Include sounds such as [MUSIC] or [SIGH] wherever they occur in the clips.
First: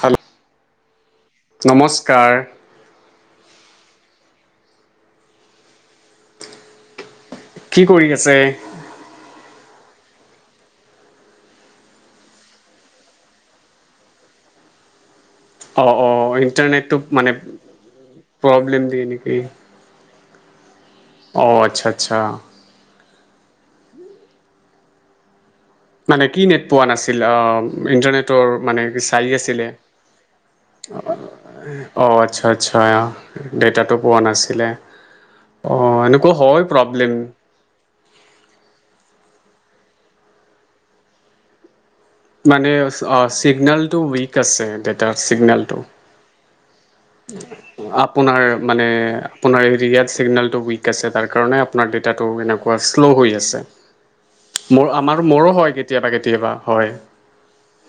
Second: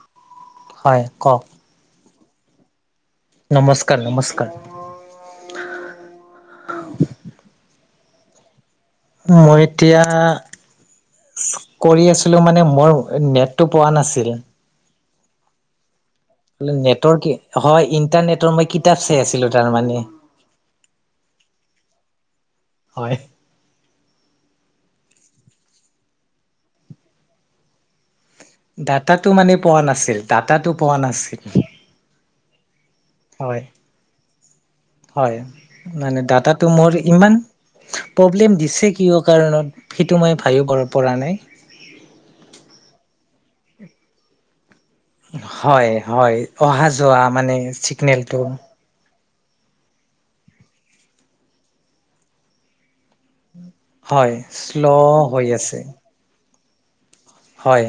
Hello হয় কওক নমস্কাৰ কাৰা নমস্কাৰ নমস্কাৰ কি কৰি আছে মই এতিয়া কৰি আছিলো মানে মোৰ নেটটো পোৱা নাছিল অঅঁ নেটৰ কি হয় ইণ্টাৰনেটৰ মই প্ৰব্লেম দিয়ে কিতাপ চাই নেকি আছিলো তাৰমানে অঁ আচ্ছা আচ্ছা হয় মানে কি নেট পোৱা নাছিল অঁ ইন্টাৰনেট ডাটাটো মানে পোৱা নাছিল ডাটাটো পোৱা নাছিল অঁ আচ্ছা আচ্ছা হয় ডেটাটো পোৱা নাছিলে হয় অঁ মানে এনেকুৱা হয় ডাতাটো মোৰ প্ৰব্লেম ইমান প্ৰব্লেম দিছে কিয় কাৰণত সেইটো মই ভাবিব পৰা নাই মানে অ চিগনেলটো উইক আছে তাৰ ছিগনেলটো হয় হয় অহা যোৱা মানে চিগনেলটো আপোনাৰ মানে আপোনাৰ এৰিয়াত চিগনেলটো উইক আছে তাৰ কাৰণে আপোনাৰ ডেটাটো এ কেনেকুৱা আছে শ্ল' হৈ আছে হয় মোৰ শ্ল' আমাৰো হৈ মৰো হয় আছে কেতিয়াবা কেতিয়াবা হয় হয়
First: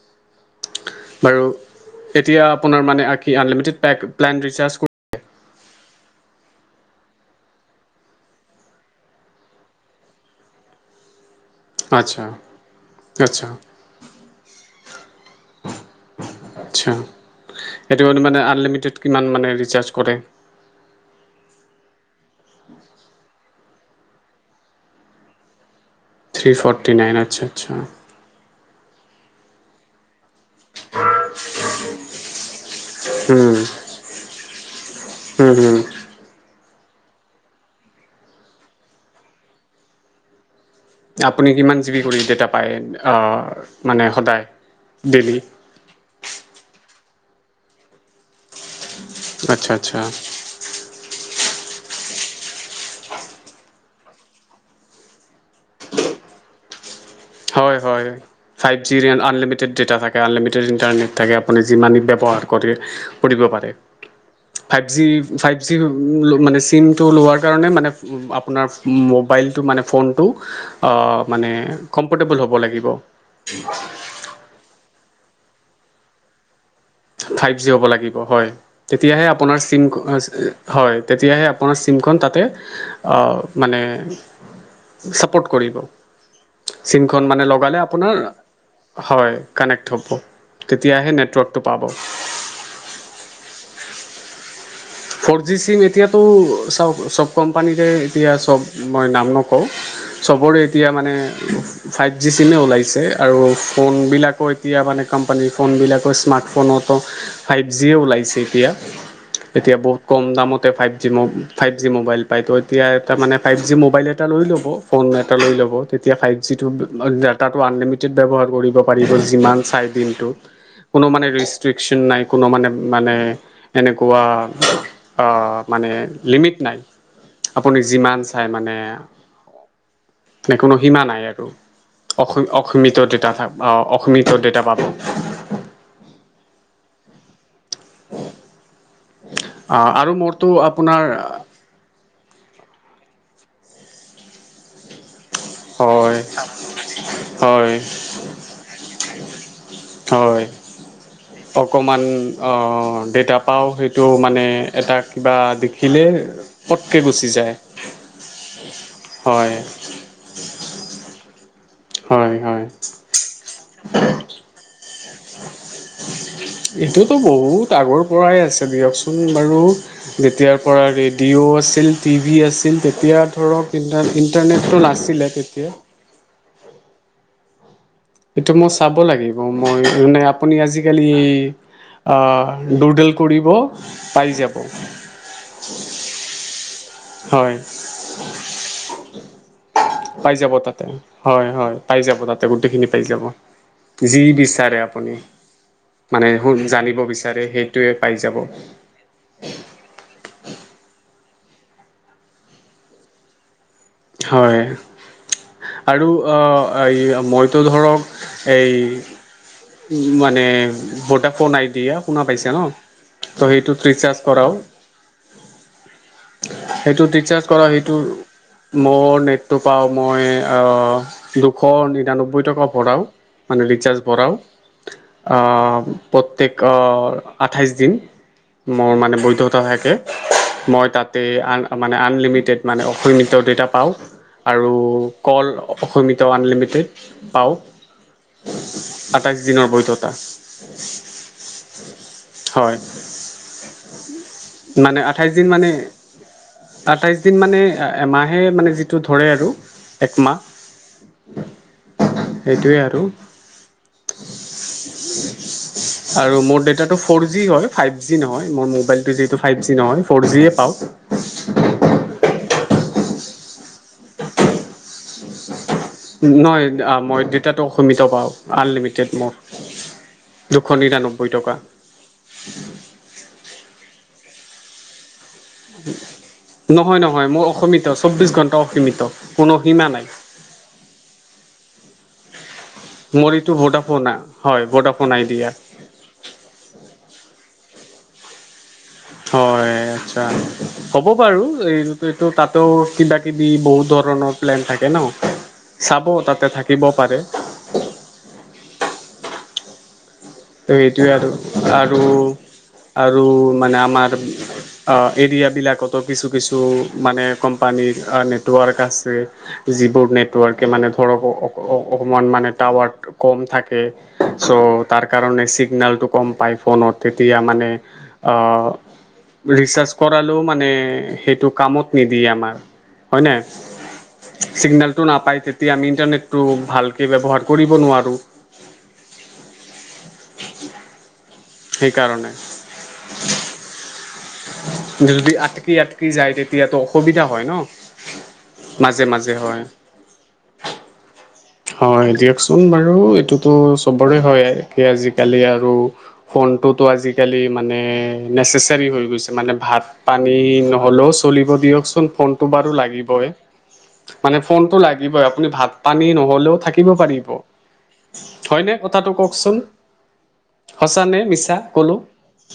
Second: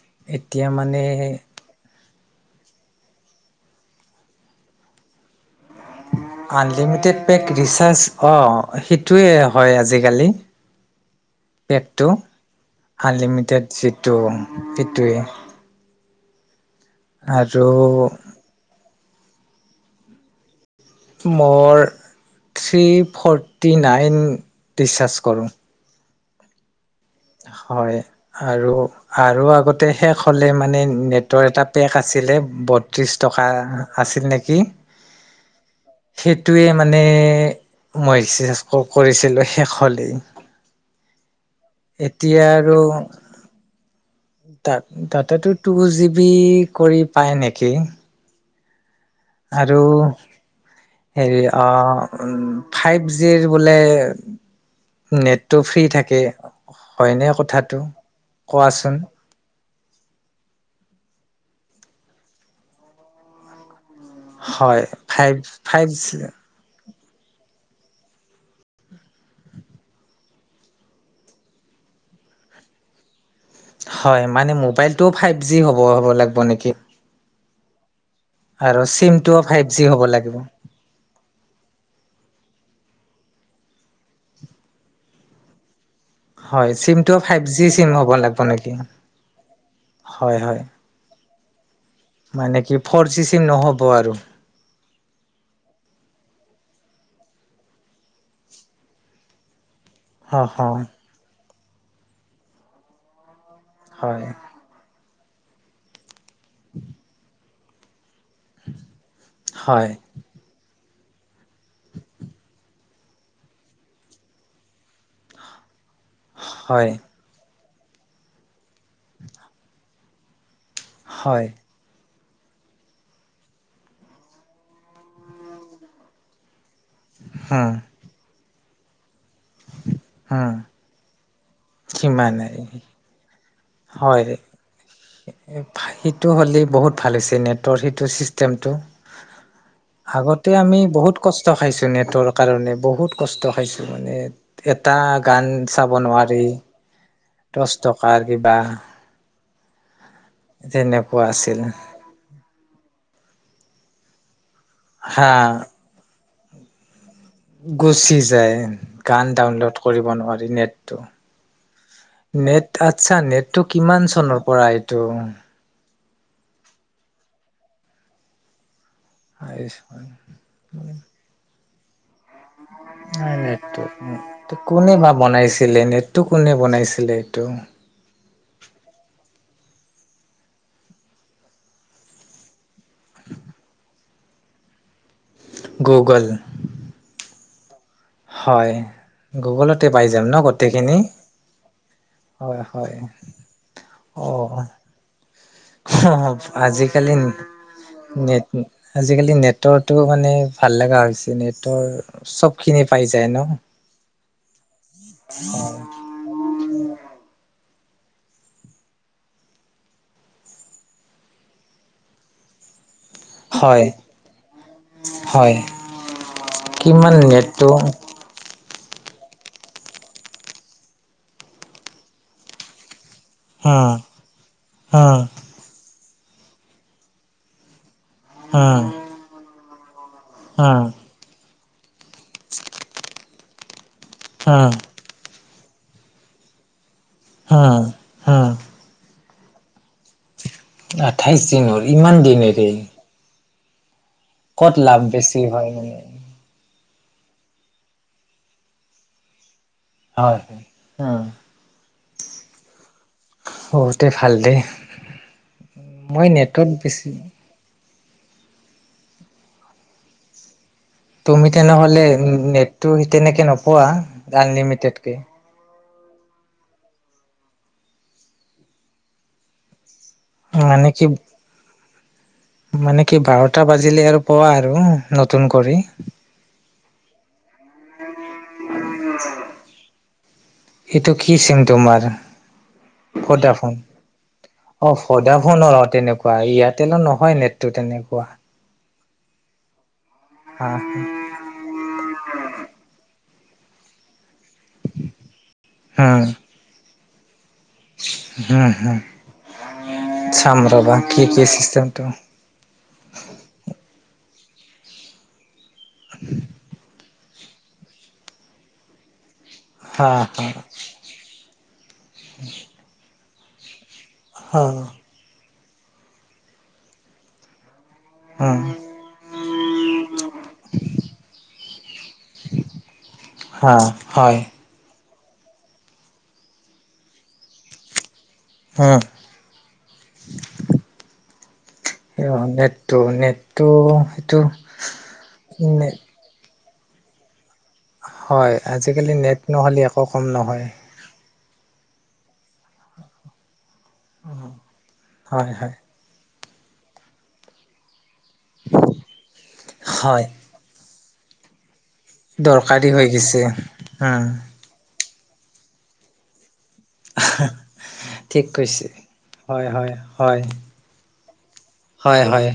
এক এতিয়া মানে বাৰু এতিয়া আপোনাৰ মানে আঁকি আনলিমিটেড পেগ প্লেন ৰিচাৰ্জ কৰি আনলিমিটেড পেক ৰিচাৰ্জ অ সেইটোৱে হয় আজিকালি পেগটো আচ্ছা আচ্ছা আনলিমিটেড যিটো সিটোৱে আচ্ছা এইটো ম মানে আনলিমিটেড কিমান মানে ৰিচাৰ্জ কৰে মোৰ three forty nine recharge কৰোঁ থ্ৰী ফটি থৰ্টি নাইন আচ্ছা আচ্ছা হয় আৰু আৰু আগতে শেষ হ'লে মানে নেটৰ এটা পেক আছিলে বত্ৰিশ টকা উম আছিল নেকি উম হম সেইটোৱে মানে মই এক্সাৰচাইজ কৰিছিলো শেষ হলেই আ আপুনি কিমান জিবি ডাটা কৰি পায় মান ডাটা টো টু জি বি কৰি উপায় নেকি আচ্ছা আৰু আচ্ছা হেৰি ফাইভ জিৰ বোলে নেটটো ফ্ৰী থাকে হয়নে কথাটো হয় হয় হয় ফাইভ কোৱাচোন জিলিমিট টেড ডেটা থাকে আলিমিটেড ইণ্টাৰনেট থাকে আপুনি যি মানি ব্যৱহাৰ কৰি দ পাৰে ফাইভ জি ফাইভ জি মানে চিম টো লোৱাৰ কাৰণে মানে আপোনাৰ মোবাইলটো মানে ফোনটো মানে কম্ফৰ্টেবল হ'ব লাগিব। হয় মানে মোবাইল টো ফাইভ জি হ'ব, হ'ব লাগিব নেকি? ফাইভ জি হ'ব লাগিব। হয়। আৰু তেতিয়াহে চিমটোও আপোনাৰ, ফাইভ জি হ'ব লাগিব আপোনাৰ চিম, হয়, চিমখন তাতে মানে ছাপোৰ্ট কৰিব। হয় চিমটোও চিমখন ফাইভ মানে জি লগালে, চিম হ'ব আপোনাৰ লাগিব নেকি হয়, কানেক্ট হ'ব। হয় হয় তেতিয়াহে নেটৱৰ্কটো পাব। মানে কি ফ'ৰ জি চিম নহ'ব আৰু? ফ'ৰ জি চিম এতিয়াতটো চাওক, চব কোম্পানীৰে এতিয়া চব মই নাম নকওঁ হয় চবৰে এতিয়া মানে ফাইভ জি চিমে ওলাইছে, আৰু ফোন হয় বিলাকো এতিয়া মানে কোম্পানীৰ ফবিলাকৰ স্মাৰ্ট ফোনটো ফাইভ জিয়ে ওলাইছে এতিয়া। এতিয়া হয় বহুত কম দামতে ফাইভ জি ম ফাইভ জি মোবাইল পায় তো, এতিয়া এটা মানে ফাইভ জি মোবাইল এটা লৈ ল'ব। ফোন এটা লৈ ল'ব। তেতিয়া ফাইভ জিটো ডাটা টো আনলিমিটেড ব্যৱহাৰ কৰিব পাৰিব, যিমান চাই দিনটো। কোনো মানে হয় ৰেষ্ট্ৰিক্সন নাই। কোনো মানে, মানে এনেকুৱা মানে লিমিট নাই। হয় আপুনি যিমান চাই মানে নে উম, কোনো সীমা নাই আৰু অ সিমানেই অ, অসিমিত ডাটা থাক। হয়, সেইটো হ'লে বহুত ভালে হৈছে নেট তো সেইটো চিষ্টেমটো, আৰু মোৰতো আগতে আমি আপোনাৰ বহুত কষ্ট খাইছো নেটৰ। কাৰণে বহুত কষ্ট খাইছোঁ মানে এটা গান চাব হয় নোৱাৰি হয় দহ টকাৰ কিবা হয় তেনেকা অকমান ডেটা পাওঁ সেইটো মানে এটা হা কিবা দেখিলে পত গুচি যায় গান হয়। ডাউনলোড কৰিব নোৱাৰি নেট টো হয় হয় নেট আচ্ছা নেটটো কিমান চনৰ পৰা তটো এইটোতো বহুত আগৰ পৰাই আছে দিয়কচোন বাৰু যেতিয়াৰ পৰা ৰেডিঅ' আ টি ভি এছ তেতিয়া ধৰক নেটটো ইণ্টাৰ ইণ্টাৰনেটটো কোনে বা নাছিলে তেতিয়া বনাইছিলে নেটটো কোনে বনাইছিলে এইটো সেইটো মই চাব লাগিব মই মানে আপুনি আজিকালি আ দুৰ্ডেল কৰিব পাই যাব গুগল হয় হয় গুগলতে পাই যাম ন যাব তাতে গোটেইখিনি হয় হয় পাই যাব তাতে হয় গোটেইখিনি হয় পাই যাব যি অ বিচাৰে আপুনি মানে আহ জানিব আজিকালি বিচাৰে সেইটোৱে পাই যাব নে আজিকালি নেটৰটো মানে ভাল লাগা হৈছে নে টৰ চবখিনি পাই যায় ন হয় আৰু অ এই মইতো ধৰক এই মানে ভোদাফোন আইদিয়া শুনা পাইছা ন ত' সেইটোত হয় ৰিচাৰ্জ কৰাও হয় সেইটোত কিমান ৰিচাৰ্জ কৰা নেটটো সেইটো মোৰ নেটটো পাওঁ মই অ দুশ নিৰান্নব্বৈ টকা ভৰাওঁ মানে উম ৰিচাৰ্জ ভৰাওঁ উম অ প্ৰত্যেক অ আঠাইছ দিন উম মোৰ মানে বৈধতা হয় উম মই তাতে আ মানে আনলিমিটেড মানে অসৈম দেটা পাওঁ আৰু উম কল অসমিত আনলিমিটেড হোম হোম আঠাইশ দিনৰ বৈধতা আঠাইশ দিনৰ ইমান দিন এৰে উমচ ক'ত লাভ বেছি হয় মানে আঠাইশ দিন মানে এ এমাহে মানে যিটো ধৰে আৰু একমাহ হয় হয় সেইটোৱে আৰু বহুতে ভাল দেই মই আৰু মোৰ নেটত ডেটাটো বেছি ফ'ৰ জি হয় ফাইভ জি নহয় মোৰ মবাইলটো যিহেতু ফাইভ জি নহয় ফ'ৰ জিয়ে পাওঁ তুমি তেনেহ'লে নে টো তেনেকে নোপোৱা আনলিমিটেডকে নহয় মই ডেটাটো সীমিত পাওঁ আনলিমিটেড মোৰ দুশ মানে কি নিৰান্নব্বৈ টকা মানে কি বাৰটা বাজিলে আৰু পোৱা আৰু নতুন কৰি নহয় নহয় মই অসীমিত চৌবিশ ঘণ্টা অসীমিত কোনো সীমা নাই এইটো কি চিম তোমাৰ মোৰ এইটো ভদাফোন ভোডাফোনা হয় অ ভোডাফোন আইডিয়া ভদাফোনৰ অ তেনেকোৱা এয়াৰটেলৰ নহয় নেটটো তেনেকোৱা কোৱা হয় হ'ব বাৰু এই এইটো তাতো কিবা বি বহু ধৰণৰ প্লেন থাকে ন চাব তাতে থাকিব পাৰে হ হ ত সেইটোৱে আৰু আৰু আৰু মানে আমাৰ এৰিয়াবিলাকতো কিছু কিছু মানে কোম্পানীৰ নেটৱৰ্ক আছে যিবোৰ হা হা নেটৱৰ্কে মানে ধৰক উ অকমান মানে টাৱাৰটো কম থাকে চ' হা তাৰ কাৰণে চিগনেলটো কম পায় ফোনত তেতিয়া মানে উম ৰিচাৰ্জ কৰালেও মানে সেইটো কামত নিদিয়ে আমাৰ হয় হা হয় ন চিগনেল তো নাপাই তেতিয়া আমি ইন্টাৰনেটতো ভালকে ব্যৱহাৰ কৰিব নোৱাৰো হ এ সেইকাৰণে নেটটো নেটটো যদি আটকি নেট আটকি যায় তে দিয়াতো অসুবিধা হয় ন হয় মাজে আজিকালি মাজে নেট হয়। নহ'লে একো কম নহয় হয় দিয়কচোন বাৰু এইটোতো চবৰে হয় কি আজিকালি হয় আৰু হয় ফোনটোতো আজিকালি মানে নেচেচাৰী হৈ গৈছে মানে ভাত হয় পানী নহ'লেও চলিব দিয়ক ফনটো বাৰু দৰকাৰী হৈ লাগিবই গৈছে উম মানে ফনটো লাগি দিবই আপুনি ভাত পানী নহয় ভও থাকে ঠিক হয় কৈছে কথা ককচোন হয় হয় হয় স নে ছ হয় হয়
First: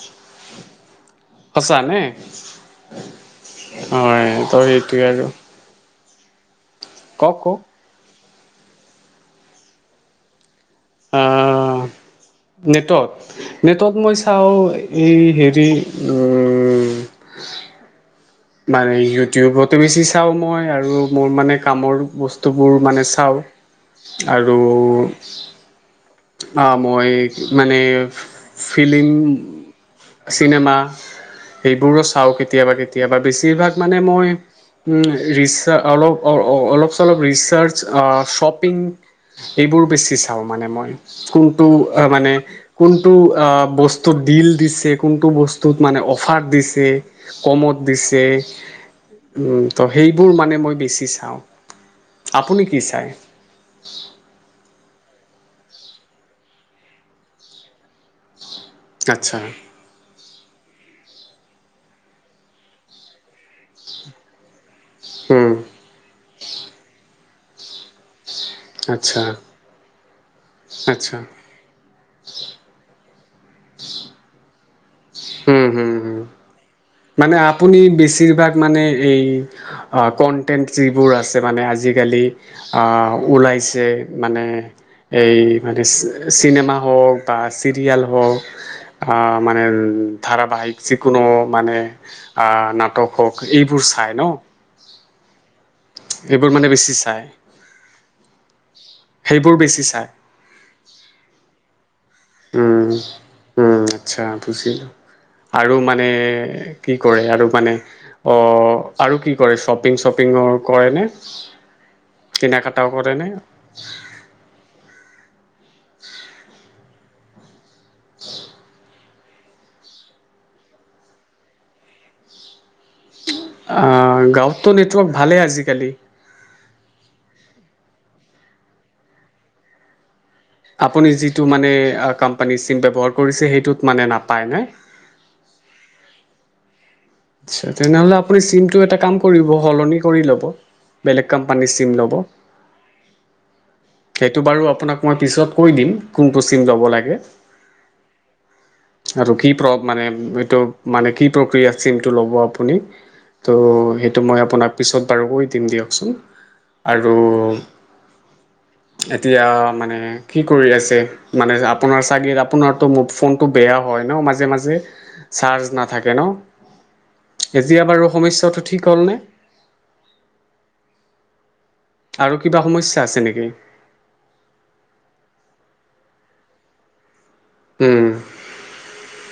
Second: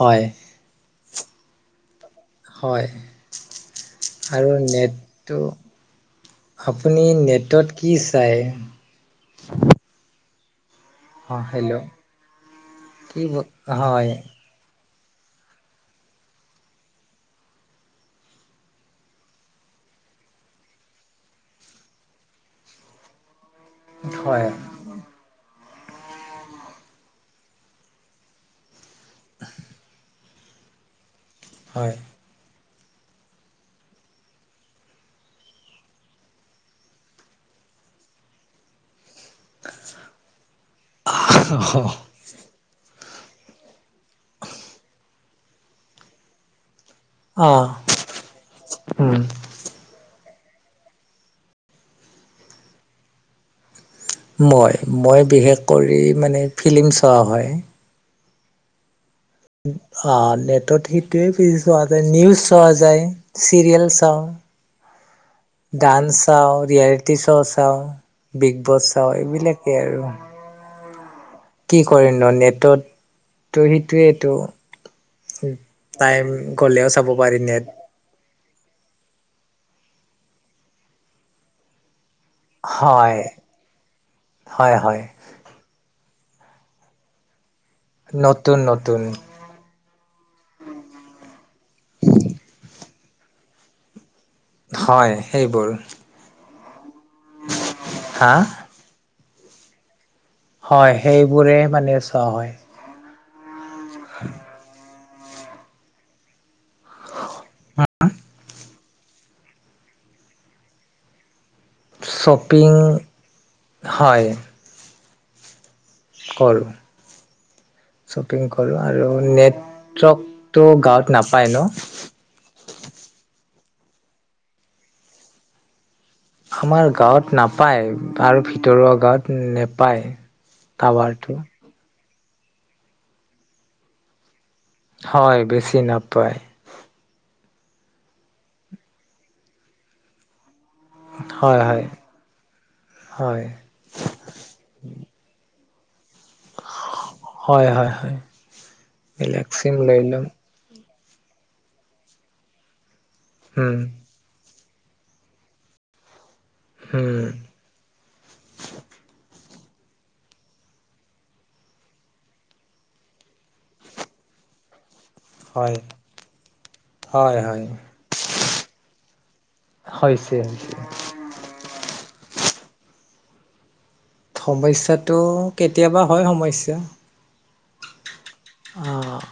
হয় সঁচা নে হয় হয় আৰু ত' সেইটোৱে আৰু নেটটো আপুনি কওক কওক নেটত কি চাই অ হেল্ল' আহ নেটত কি নেটত হয় মই চাওঁ এই হেৰি মানে ইউটিউবতো বেছি চাওঁ মই আৰু মোৰ মানে কামৰ বস্তুবোৰ মানে চাওঁ হয় আৰু আহ মই মানে ফিলিং চিনেমা হয় এইবোৰো চাওঁ কেতিয়াবা কে কেতিয়াবা বেছিভাগ মানে মই ৰিচা অলপ অলপ চলপ ৰিচাৰ্চ শ্বপিং এইবোৰ বেছি চাওঁ মানে কোনটো মানে কোনটো বস্তুত ডিল দিছে কোনটো বস্তুত মানে অফাৰ দিছে অ কমত দিছে উম ত সেই ম মানে মই বেছি চাও আপুনী কি চাই মই মই বিশেষ কৰি মানে ফিল্ম চোৱা হয় উ অ নেটত সেইটোৱে পজ চোৱা যায় নিউজ চোৱা যায় চিৰিয়েল চাওঁ উম, ডান্স চাওঁ ৰিয়েলিটি দোচাও [UNINTELLIGIBLE] বিগ বছ চাওঁ আচ্ছা এইবিলাকেই আৰু আচ্ছা। কি কৰে নো নেটত। ত সেইটোৱেইটো। উম হম হম, টাইম গ'লেও চাব মানে পাৰি নেট আপুনি বেছিভাগ মানে এই। অ কনটেন্ট যিবোৰ আছে মানে আজিকালি। আহ হয় ওলাইছে, মানে হয় হয় এই মানে [INAUDIBLE] চিনেমা হওক বা। চিৰিয়াল হওক, নতুন নতুন আ মানে ধাৰাবাহিক যিকোনো। মানে আ নাটক। হওক সেইবোৰ চাই ন? হয় সেইবোৰ। বোৰ মানে বেছি [INAUDIBLE] [UNINTELLIGIBLE] হা সেইবোৰ বেছি চাই? হয় সেইবোৰে মানে। [INAUDIBLE] উম উম আচ্ছা বুজিলো। আৰু মানে কি কৰে? আৰু আৰু মানে, অঅ আৰু কি কৰে শ্বপিং শ্বপিঙৰ কৰে নে? কিনা শপিং কটাও কৰে নে? হয়। কৰ শ্বপিং কৰোঁ আৰু নেটৱৰ্কটো গাঁৱত নাপায় ন? আহ গাঁৱততো নেটৱৰ্ক ভালেই আজিকালি। আমাৰ গাঁৱত নাপায় আৰু ভিতৰুৱা গাঁৱত নাপায়। আপুনি যিটো মানে আ। কোম্পানীৰ চিম ব্যৱহাৰ কৰিছে, সেইটোত মানে নাপায় নে? হয় বেছি নাপায়। [UNINTELLIGIBLE] তেনেহলে আপুনি চিমটো এটা কাম কৰিব, সলনি কৰি ল'ব। বেলেগ হয় কোম্পানীৰ হয় চিম ল'ব, হয় সেইটো বাৰু আপোনাক মই পিছত। কৈ দিম। কোনটো চিম ল'ব লাগে, হয় হয় হয় আৰু বেলেগ কি প্ৰ চিম লৈ মানে ল'ম এইটো। মানে কি প্ৰক্ৰিয়া? চিমটো ল'ব আপুনি? ত' উম সেইটো মই আপোনাক পিছত বাৰুকৈ দিম দিয়কচোন। আৰু উম এতিয়া মানে কি কৰি আছে মানে আপোনাৰ চাগে আপোনাৰতো ম ফোনটো বেয়া হয় ন মাজে-মাজে। চাৰ্জ হয় নাথাকে ন। হয় হয় এতিয়া বাৰু সমস্যাটো ঠিক হ'লনে? হৈছে হৈছে আৰু কিবা সমস্যা আছে নেকি? সমস্যাটো কেতিয়াবা হয় সমস্যা। হম। অ'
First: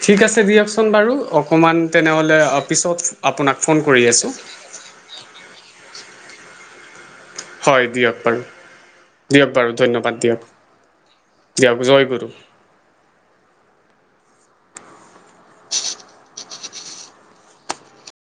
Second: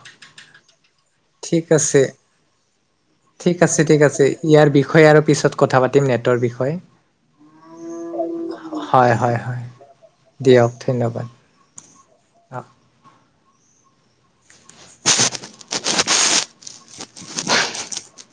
বাৰু ঠিক অকণমান আছে, তেনেহ'লে পিছত আপোনাক ঠিক ফোন আছে, ঠিক কৰি আছে আছোঁ ইয়াৰ বিষয়ে আৰু পিছত কথা পাতিম নেটৰ বিষয়ে। হয় দিয়ক বাৰু হয় হয় দিয়ক হয় বাৰু ধন্যবাদ দিয়ক দিয়ক জয় গুৰু। অঁ